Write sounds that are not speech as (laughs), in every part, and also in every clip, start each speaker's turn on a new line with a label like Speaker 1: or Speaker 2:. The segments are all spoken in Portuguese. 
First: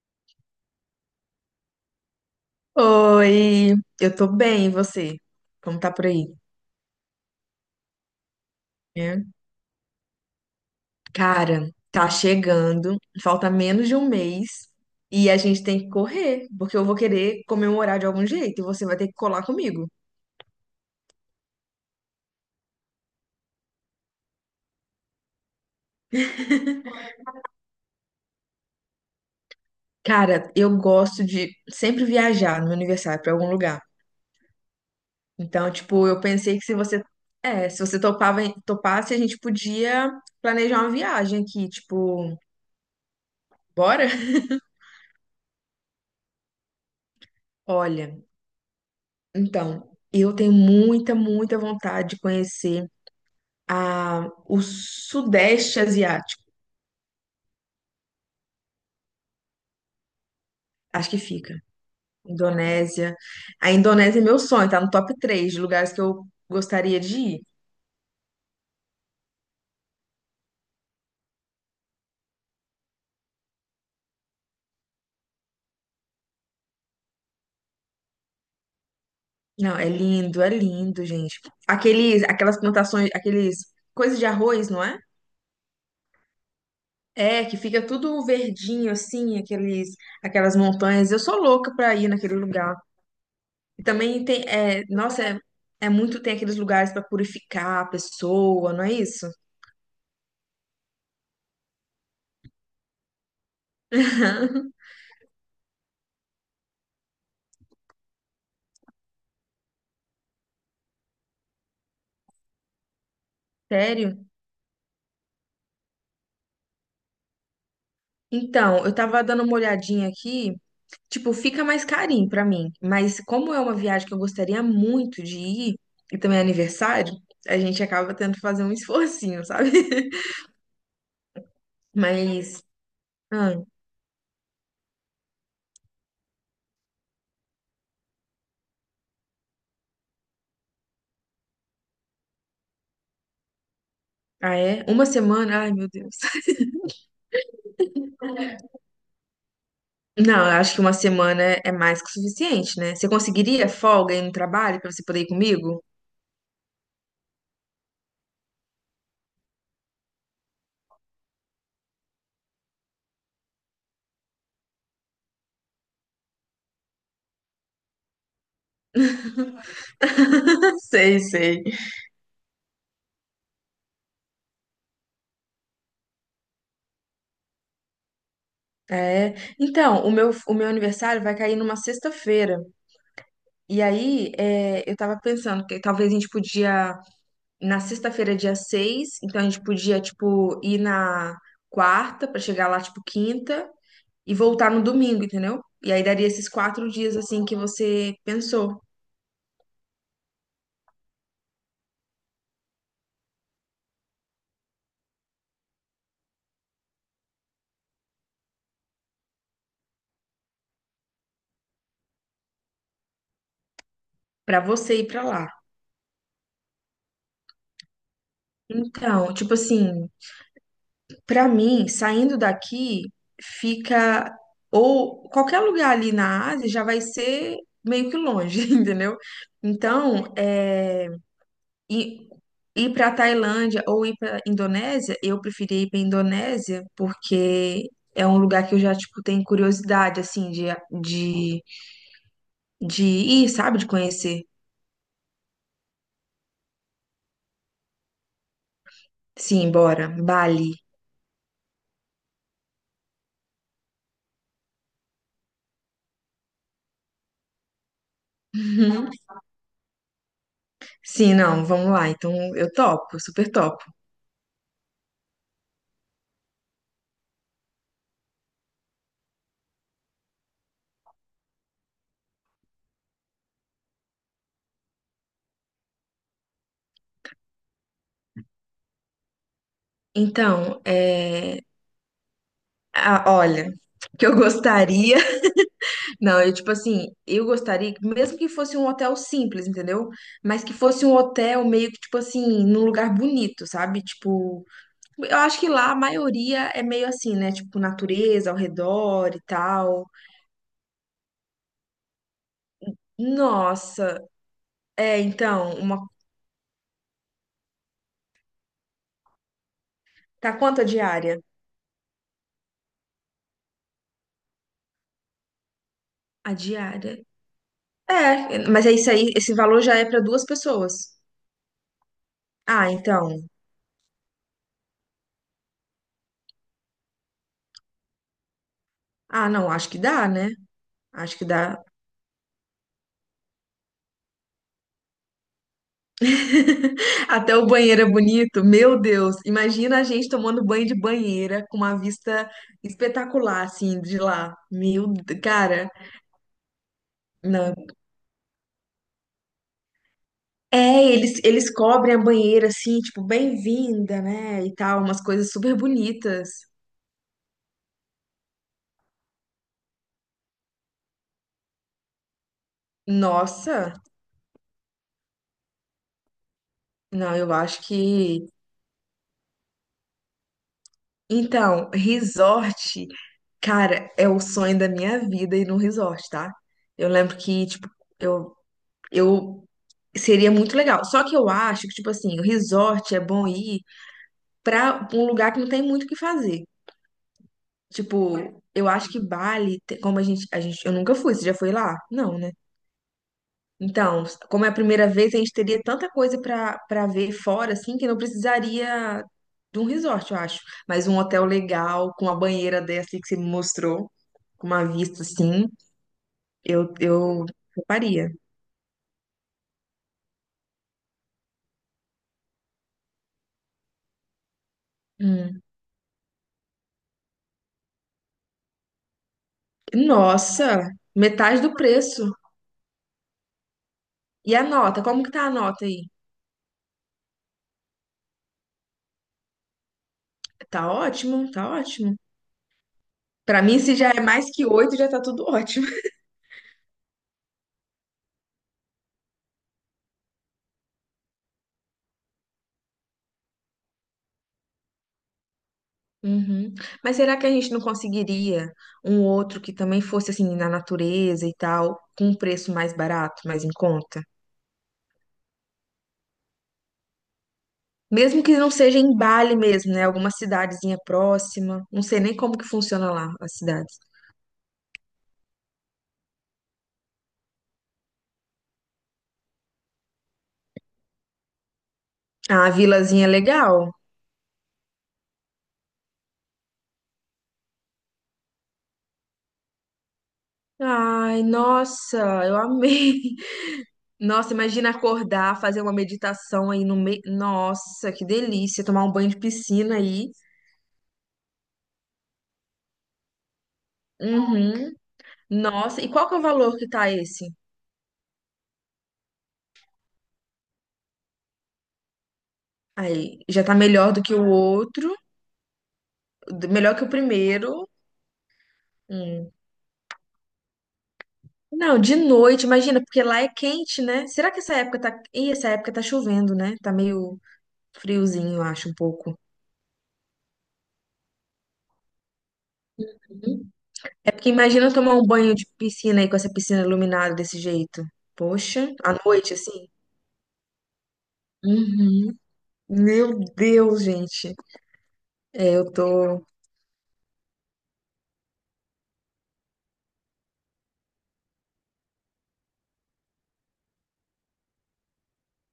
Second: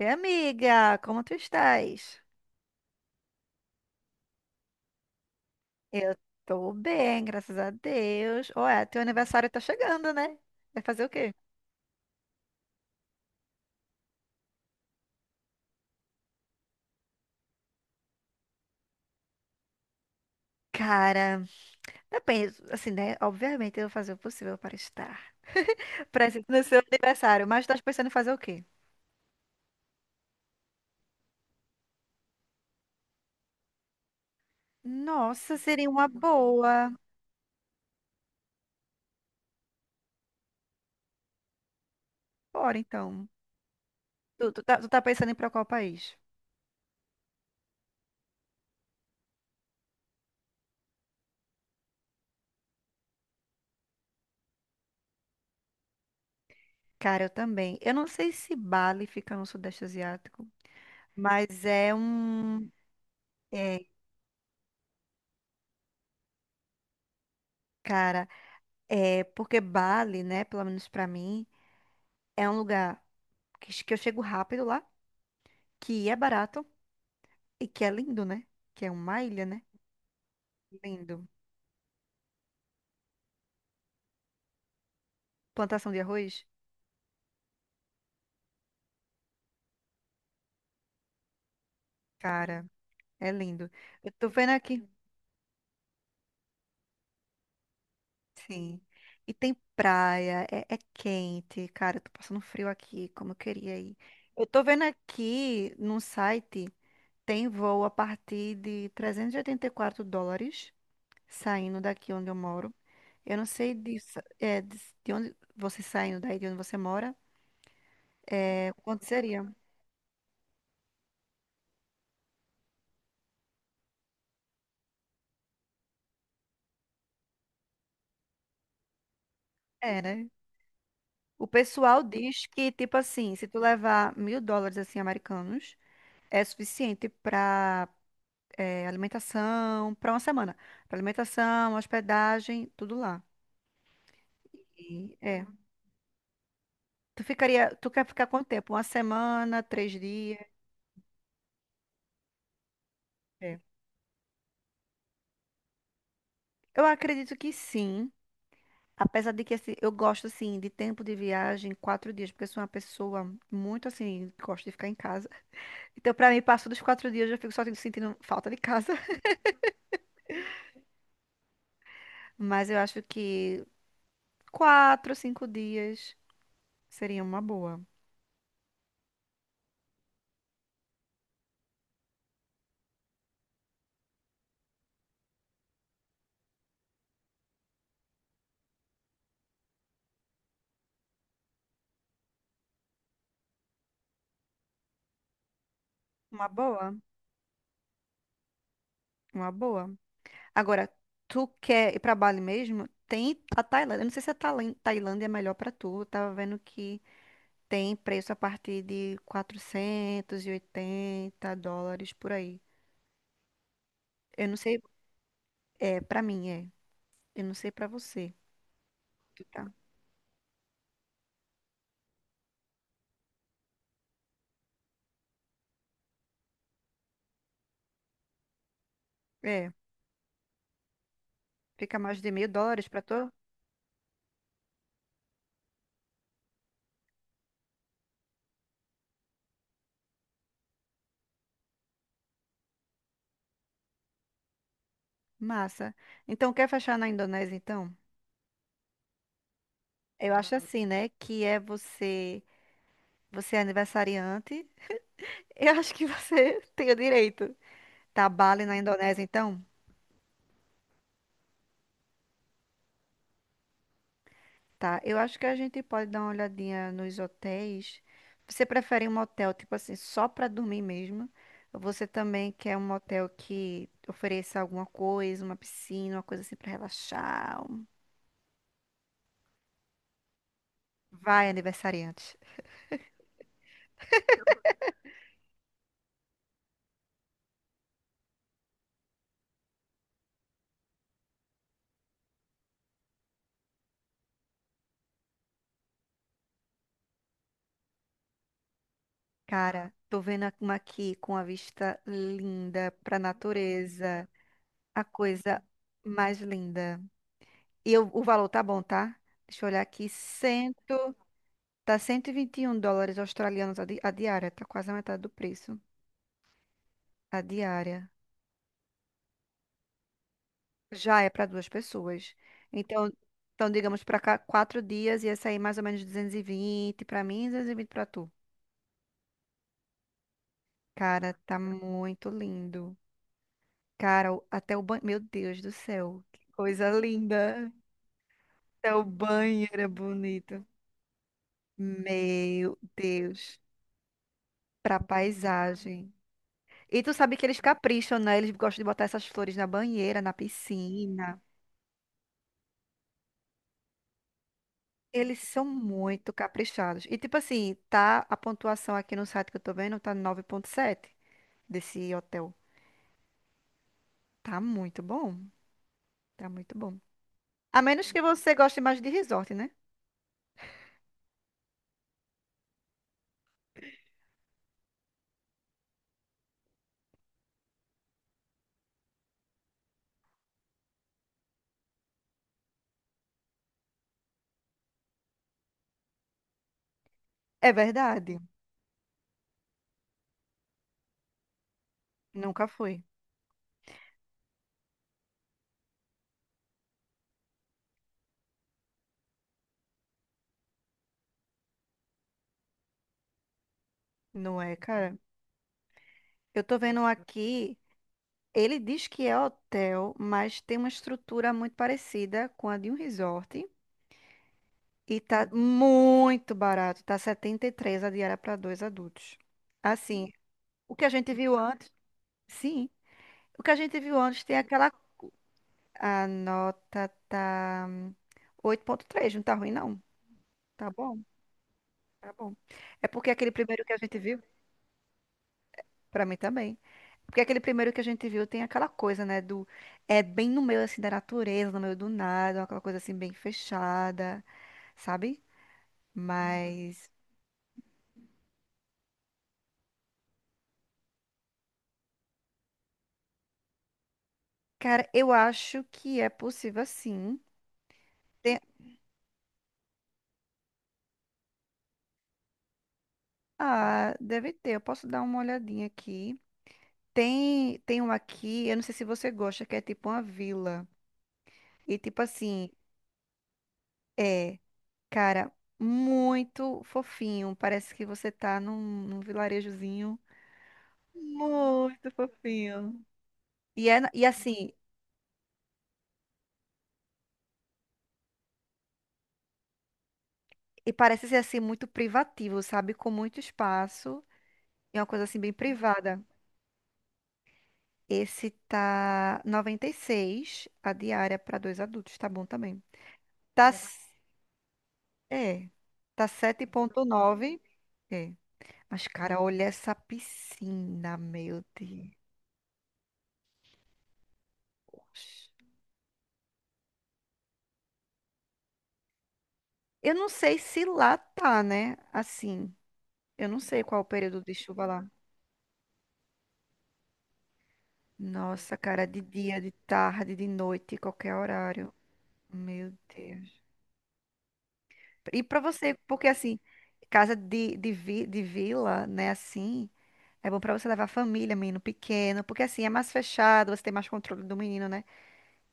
Speaker 1: Oi, amiga, como tu estás?
Speaker 2: Oi, eu tô bem, e você? Como tá por
Speaker 1: Eu
Speaker 2: aí?
Speaker 1: tô bem, graças a Deus. Ué, teu
Speaker 2: É.
Speaker 1: aniversário tá chegando, né? Vai fazer o quê?
Speaker 2: Cara, tá chegando, falta menos de um mês e a gente tem que correr, porque eu vou querer comemorar de algum jeito e você vai ter que colar comigo.
Speaker 1: Cara, depende, assim, né? Obviamente eu vou fazer o possível para estar presente no seu aniversário, mas estás pensando em fazer o quê?
Speaker 2: Cara, eu gosto de sempre viajar no meu aniversário pra algum lugar.
Speaker 1: Nossa,
Speaker 2: Então,
Speaker 1: seria
Speaker 2: tipo,
Speaker 1: uma
Speaker 2: eu pensei que se
Speaker 1: boa.
Speaker 2: você, é, se você topava, topasse, a gente podia planejar uma viagem aqui, tipo,
Speaker 1: Bora, então.
Speaker 2: bora? (laughs)
Speaker 1: Tu tá pensando em ir pra qual país?
Speaker 2: Olha, então, eu tenho muita, muita vontade de conhecer o Sudeste Asiático,
Speaker 1: Cara, eu também. Eu não sei se Bali fica no Sudeste Asiático,
Speaker 2: acho que fica.
Speaker 1: mas é um.
Speaker 2: Indonésia. A
Speaker 1: É,
Speaker 2: Indonésia é meu sonho, tá no top 3 de lugares que eu gostaria de ir.
Speaker 1: cara. É, porque Bali, né, pelo menos pra mim, é um lugar que, que eu chego rápido lá, que é barato e que é lindo, né? Que é uma ilha, né?
Speaker 2: Não, é lindo,
Speaker 1: Lindo.
Speaker 2: gente. Aquelas plantações, aqueles coisas de arroz, não é?
Speaker 1: Plantação de arroz?
Speaker 2: É, que fica tudo verdinho assim, aquelas montanhas. Eu sou louca pra ir naquele
Speaker 1: Cara,
Speaker 2: lugar.
Speaker 1: é lindo.
Speaker 2: E
Speaker 1: Eu
Speaker 2: também
Speaker 1: tô
Speaker 2: tem,
Speaker 1: vendo
Speaker 2: é,
Speaker 1: aqui.
Speaker 2: nossa, é muito, tem aqueles lugares pra purificar a pessoa,
Speaker 1: Sim.
Speaker 2: não é isso?
Speaker 1: E tem praia, é, é quente. Cara, eu tô passando frio aqui, como eu queria ir. Eu tô
Speaker 2: (laughs)
Speaker 1: vendo aqui num site, tem voo a partir de 384 dólares, saindo daqui onde eu moro. Eu não sei disso,
Speaker 2: Sério?
Speaker 1: é, de onde você saindo daí, de onde você mora, é,
Speaker 2: Então, eu
Speaker 1: quanto
Speaker 2: tava
Speaker 1: seria?
Speaker 2: dando uma olhadinha aqui, tipo, fica mais carinho pra mim, mas como é uma viagem que eu gostaria muito de ir, e também é aniversário, a gente acaba tendo que fazer um esforcinho, sabe?
Speaker 1: É, né?
Speaker 2: (laughs)
Speaker 1: O pessoal diz
Speaker 2: Mas,
Speaker 1: que, tipo assim, se tu
Speaker 2: ah,
Speaker 1: levar 1.000 dólares, assim, americanos, é suficiente pra alimentação, pra uma semana. Pra alimentação, hospedagem, tudo lá.
Speaker 2: ah, é? Uma
Speaker 1: E, é.
Speaker 2: semana? Ai, meu Deus. (laughs)
Speaker 1: Tu ficaria, tu quer ficar quanto tempo? Uma semana, 3 dias?
Speaker 2: Não, eu acho que uma semana é mais que o suficiente, né? Você
Speaker 1: É.
Speaker 2: conseguiria folga aí no trabalho pra você poder ir comigo?
Speaker 1: Eu acredito que sim. Apesar de que assim, eu gosto assim de tempo de viagem, 4 dias, porque eu sou uma pessoa muito assim, gosto de ficar em casa. Então, pra mim, passo dos 4 dias, eu fico só sentindo falta de casa. (laughs)
Speaker 2: (laughs) Sei, sei.
Speaker 1: Mas eu acho que 4, 5 dias seria uma boa.
Speaker 2: É. Então, o meu aniversário vai cair numa sexta-feira. E aí, é, eu tava pensando que talvez a gente podia na sexta-feira, dia 6, então a gente podia, tipo, ir na quarta pra chegar lá, tipo, quinta e voltar no domingo, entendeu? E aí daria esses
Speaker 1: Uma
Speaker 2: quatro
Speaker 1: boa,
Speaker 2: dias, assim, que você pensou
Speaker 1: uma boa. Agora, tu quer ir pra Bali mesmo? Tem a Tailândia. Eu não sei se a Tailândia é melhor pra tu. Eu tava vendo que tem preço a partir de 480 dólares por aí. Eu não
Speaker 2: pra
Speaker 1: sei,
Speaker 2: você ir pra lá.
Speaker 1: é, pra mim é. Eu não sei pra você,
Speaker 2: Então, tipo
Speaker 1: tá?
Speaker 2: assim, pra mim, saindo daqui, fica. Ou qualquer lugar ali na Ásia já vai ser meio que longe, (laughs) entendeu?
Speaker 1: É,
Speaker 2: Então, é
Speaker 1: fica mais
Speaker 2: E
Speaker 1: de 1.000 dólares
Speaker 2: ir
Speaker 1: pra
Speaker 2: para a
Speaker 1: tu?
Speaker 2: Tailândia ou ir para a Indonésia, eu preferi ir para a Indonésia porque é um lugar que eu já, tipo, tenho curiosidade, assim, de, de ir, sabe? De conhecer.
Speaker 1: Massa. Então, quer fechar na Indonésia, então?
Speaker 2: Sim, bora.
Speaker 1: Eu acho
Speaker 2: Bali.
Speaker 1: assim, né? Que é você, você é aniversariante. (laughs) Eu acho que você (laughs) tem o direito. Tá, Bali na
Speaker 2: Uhum.
Speaker 1: Indonésia, então?
Speaker 2: Sim, não, vamos lá. Então, eu topo, super topo.
Speaker 1: Tá. Eu acho que a gente pode dar uma olhadinha nos hotéis. Você prefere um hotel, tipo assim, só pra dormir mesmo? Ou você também quer um hotel que ofereça alguma coisa, uma piscina, uma coisa assim pra relaxar?
Speaker 2: Então,
Speaker 1: Vai, aniversariante.
Speaker 2: ah, olha, que eu gostaria. (laughs) Não, eu, tipo assim, eu gostaria, que mesmo que fosse um hotel simples, entendeu? Mas que fosse um hotel meio que, tipo assim, num lugar bonito, sabe? Tipo, eu acho que lá a maioria é meio assim, né? Tipo, natureza ao redor e
Speaker 1: Cara,
Speaker 2: tal.
Speaker 1: tô vendo uma aqui com a vista linda pra
Speaker 2: Nossa,
Speaker 1: natureza. A coisa
Speaker 2: então, uma.
Speaker 1: mais linda. E o valor tá bom, tá? Deixa eu olhar aqui.
Speaker 2: Tá quanto a
Speaker 1: Cento,
Speaker 2: diária?
Speaker 1: tá 121 dólares australianos a diária. Tá quase a metade do preço.
Speaker 2: A diária.
Speaker 1: A diária.
Speaker 2: É, mas é isso aí, esse valor já é pra duas pessoas.
Speaker 1: Já é para duas pessoas.
Speaker 2: Ah,
Speaker 1: Então,
Speaker 2: então.
Speaker 1: então digamos para cá, 4 dias ia sair mais ou menos 220 para mim e 220 para tu.
Speaker 2: Ah, não, acho que dá, né?
Speaker 1: Cara,
Speaker 2: Acho que
Speaker 1: tá
Speaker 2: dá.
Speaker 1: muito lindo. Cara, até o banho. Meu Deus do céu, que coisa
Speaker 2: (laughs) Até o
Speaker 1: linda.
Speaker 2: banheiro é bonito.
Speaker 1: Até
Speaker 2: Meu
Speaker 1: o
Speaker 2: Deus,
Speaker 1: banheiro é
Speaker 2: imagina a gente
Speaker 1: bonito.
Speaker 2: tomando banho de banheira com uma vista
Speaker 1: Meu Deus.
Speaker 2: espetacular, assim, de lá.
Speaker 1: Pra
Speaker 2: Cara,
Speaker 1: paisagem. E tu sabe que eles
Speaker 2: não.
Speaker 1: capricham, né? Eles gostam de botar essas flores na banheira, na
Speaker 2: É,
Speaker 1: piscina.
Speaker 2: eles cobrem a banheira assim, tipo, bem-vinda, né? E tal, umas
Speaker 1: Eles
Speaker 2: coisas
Speaker 1: são
Speaker 2: super
Speaker 1: muito
Speaker 2: bonitas.
Speaker 1: caprichados. E tipo assim, tá a pontuação aqui no site que eu tô vendo, tá 9,7 desse hotel.
Speaker 2: Nossa,
Speaker 1: Tá muito bom. Tá muito bom.
Speaker 2: não, eu
Speaker 1: A
Speaker 2: acho
Speaker 1: menos que
Speaker 2: que.
Speaker 1: você goste mais de resort, né?
Speaker 2: Então, resort, cara, é o sonho da minha vida ir num resort, tá? Eu lembro que, tipo, eu, eu seria muito legal. Só que eu acho que, tipo assim, o resort é bom ir pra um lugar que não tem muito o que fazer.
Speaker 1: É
Speaker 2: Tipo,
Speaker 1: verdade.
Speaker 2: eu acho que Bali, como a gente, eu nunca fui, você já foi lá? Não, né?
Speaker 1: Nunca fui.
Speaker 2: Então, como é a primeira vez, a gente teria tanta coisa para ver fora, assim, que não precisaria de um resort, eu acho. Mas um hotel legal, com uma banheira dessa aí que você me mostrou,
Speaker 1: Não
Speaker 2: com
Speaker 1: é,
Speaker 2: uma
Speaker 1: cara?
Speaker 2: vista assim,
Speaker 1: Eu tô
Speaker 2: eu,
Speaker 1: vendo
Speaker 2: eu
Speaker 1: aqui.
Speaker 2: faria.
Speaker 1: Ele diz que é hotel, mas tem uma estrutura muito parecida com a de um resort. E tá
Speaker 2: Hum.
Speaker 1: muito barato, tá 73 a diária para dois adultos. Assim,
Speaker 2: Nossa,
Speaker 1: o que a gente viu
Speaker 2: metade do
Speaker 1: antes,
Speaker 2: preço.
Speaker 1: sim, o que a gente viu antes
Speaker 2: E
Speaker 1: tem
Speaker 2: a
Speaker 1: aquela.
Speaker 2: nota? Como que tá a nota aí?
Speaker 1: A nota tá 8,3, não tá ruim, não. Tá
Speaker 2: Tá
Speaker 1: bom,
Speaker 2: ótimo, tá ótimo.
Speaker 1: tá bom. É porque aquele
Speaker 2: Pra mim,
Speaker 1: primeiro que
Speaker 2: se
Speaker 1: a
Speaker 2: já
Speaker 1: gente
Speaker 2: é
Speaker 1: viu,
Speaker 2: mais que oito, já tá tudo ótimo.
Speaker 1: pra mim também. Porque aquele primeiro que a gente viu tem aquela coisa, né, do. É bem no meio, assim, da natureza, no meio do nada, aquela coisa, assim, bem fechada. Sabe? Uhum.
Speaker 2: Uhum.
Speaker 1: Mas,
Speaker 2: Mas será que a gente não conseguiria um outro que também fosse assim na natureza e tal, com um preço mais barato, mais em conta?
Speaker 1: cara, eu acho que é possível sim.
Speaker 2: Mesmo que
Speaker 1: Tem-
Speaker 2: não seja em Bali mesmo, né? Alguma cidadezinha próxima. Não sei nem como que funciona lá as cidades.
Speaker 1: Ah, deve ter. Eu posso dar uma olhadinha aqui. Tem, tem um aqui, eu não sei se você gosta, que é tipo uma vila. E tipo
Speaker 2: Ah,
Speaker 1: assim,
Speaker 2: a vilazinha é legal.
Speaker 1: é, cara, muito fofinho. Parece que você tá num vilarejozinho
Speaker 2: Ai,
Speaker 1: muito
Speaker 2: nossa, eu
Speaker 1: fofinho.
Speaker 2: amei.
Speaker 1: E, é,
Speaker 2: (laughs)
Speaker 1: e
Speaker 2: Nossa,
Speaker 1: assim,
Speaker 2: imagina acordar, fazer uma meditação aí no meio. Nossa, que delícia, tomar um banho de piscina aí.
Speaker 1: e parece ser assim muito privativo, sabe? Com muito espaço.
Speaker 2: Uhum.
Speaker 1: É uma coisa assim bem
Speaker 2: Nossa, e
Speaker 1: privada.
Speaker 2: qual que é o valor que tá esse?
Speaker 1: Esse tá 96 a diária para dois adultos, tá bom também.
Speaker 2: Aí já
Speaker 1: Tá, Tá.
Speaker 2: tá melhor do que o outro,
Speaker 1: É, tá
Speaker 2: melhor que o
Speaker 1: 7,9.
Speaker 2: primeiro.
Speaker 1: É. Mas, cara,
Speaker 2: Hum.
Speaker 1: olha essa piscina, meu
Speaker 2: Não,
Speaker 1: Deus.
Speaker 2: de noite, imagina, porque lá é quente, né? Será que essa época tá. Ih, essa época tá chovendo, né? Tá meio friozinho, eu acho, um pouco.
Speaker 1: Eu não sei se lá tá, né? Assim, eu não
Speaker 2: Uhum.
Speaker 1: sei qual é o
Speaker 2: É
Speaker 1: período
Speaker 2: porque
Speaker 1: de chuva
Speaker 2: imagina eu
Speaker 1: lá.
Speaker 2: tomar um banho de piscina aí com essa piscina iluminada desse jeito.
Speaker 1: Nossa,
Speaker 2: Poxa,
Speaker 1: cara,
Speaker 2: à
Speaker 1: de
Speaker 2: noite,
Speaker 1: dia, de
Speaker 2: assim.
Speaker 1: tarde, de noite, qualquer horário.
Speaker 2: Uhum.
Speaker 1: Meu
Speaker 2: Meu
Speaker 1: Deus.
Speaker 2: Deus, gente.
Speaker 1: E pra
Speaker 2: É, eu
Speaker 1: você, porque
Speaker 2: tô.
Speaker 1: assim, casa de vila, né? Assim. É bom pra você levar a família, menino pequeno, porque assim é mais fechado, você tem mais controle do menino, né?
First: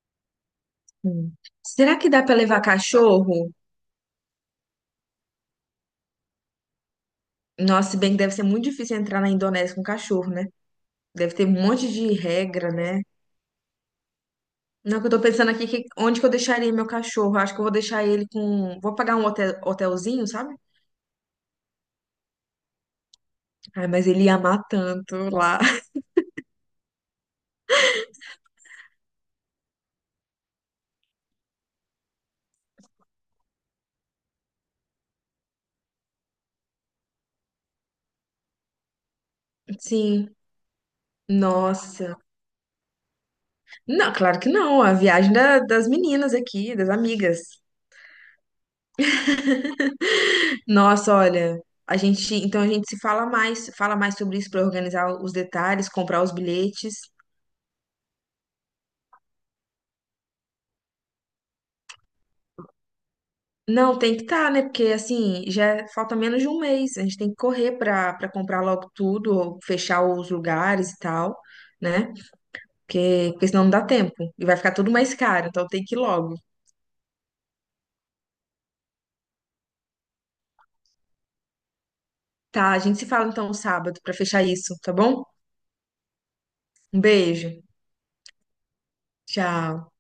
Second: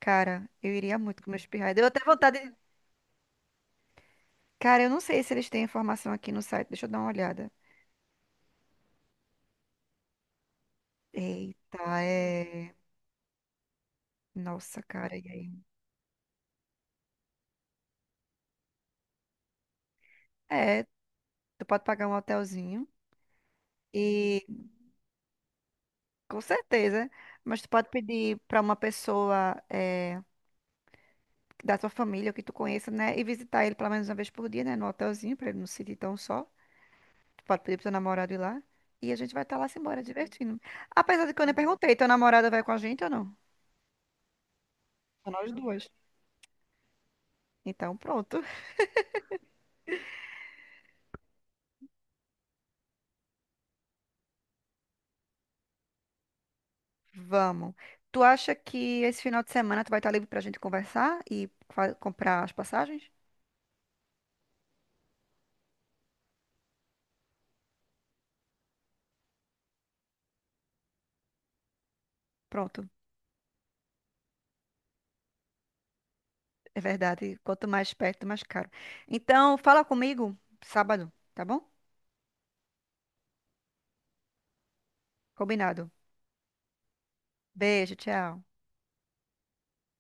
Speaker 1: Cara, eu iria muito com
Speaker 2: Hum.
Speaker 1: meus pirraias. Deu
Speaker 2: Será
Speaker 1: até
Speaker 2: que dá pra
Speaker 1: vontade de...
Speaker 2: levar cachorro?
Speaker 1: Cara, eu não sei se eles têm informação aqui no site. Deixa eu dar uma olhada.
Speaker 2: Nossa, se bem que deve ser muito difícil entrar na Indonésia com cachorro, né? Deve ter um monte
Speaker 1: Eita,
Speaker 2: de regra,
Speaker 1: é.
Speaker 2: né?
Speaker 1: Nossa,
Speaker 2: Não, que eu
Speaker 1: cara,
Speaker 2: tô
Speaker 1: e aí?
Speaker 2: pensando aqui que onde que eu deixaria meu cachorro? Acho que eu vou deixar ele com. Vou pagar um hotel, hotelzinho, sabe?
Speaker 1: É, tu pode pagar um hotelzinho
Speaker 2: Ai, mas ele ia
Speaker 1: e
Speaker 2: amar tanto lá.
Speaker 1: com certeza, mas tu pode pedir pra uma pessoa é, da tua família ou que tu conheça, né? E visitar ele pelo menos uma vez por dia, né? No hotelzinho, pra ele não se sentir tão só. Pode pedir pro seu namorado ir lá. E a gente vai estar lá se
Speaker 2: (laughs)
Speaker 1: embora,
Speaker 2: Sim.
Speaker 1: divertindo. Apesar de que eu nem perguntei, teu
Speaker 2: Nossa.
Speaker 1: namorado vai com a gente ou não?
Speaker 2: Não, claro que não. A
Speaker 1: Só
Speaker 2: viagem
Speaker 1: nós
Speaker 2: das
Speaker 1: duas.
Speaker 2: meninas aqui, das amigas.
Speaker 1: Então, pronto.
Speaker 2: (laughs) Nossa, olha. A gente, então a gente se fala mais, fala mais sobre isso para organizar os detalhes, comprar os bilhetes.
Speaker 1: Vamos. Tu acha que esse final de semana tu vai estar livre pra gente conversar e comprar as passagens?
Speaker 2: Não, tem que estar, né? Porque assim, já falta menos de um mês. A gente tem que correr para comprar logo tudo, ou fechar os lugares e tal, né?
Speaker 1: Pronto.
Speaker 2: Porque senão não dá tempo. E vai ficar tudo mais caro, então tem que ir logo.
Speaker 1: É verdade. Quanto mais perto, mais caro. Então, fala comigo sábado, tá bom?
Speaker 2: Tá, a gente se fala então sábado para fechar isso, tá bom?
Speaker 1: Combinado.
Speaker 2: Um beijo.
Speaker 1: Beijo, tchau.
Speaker 2: Tchau.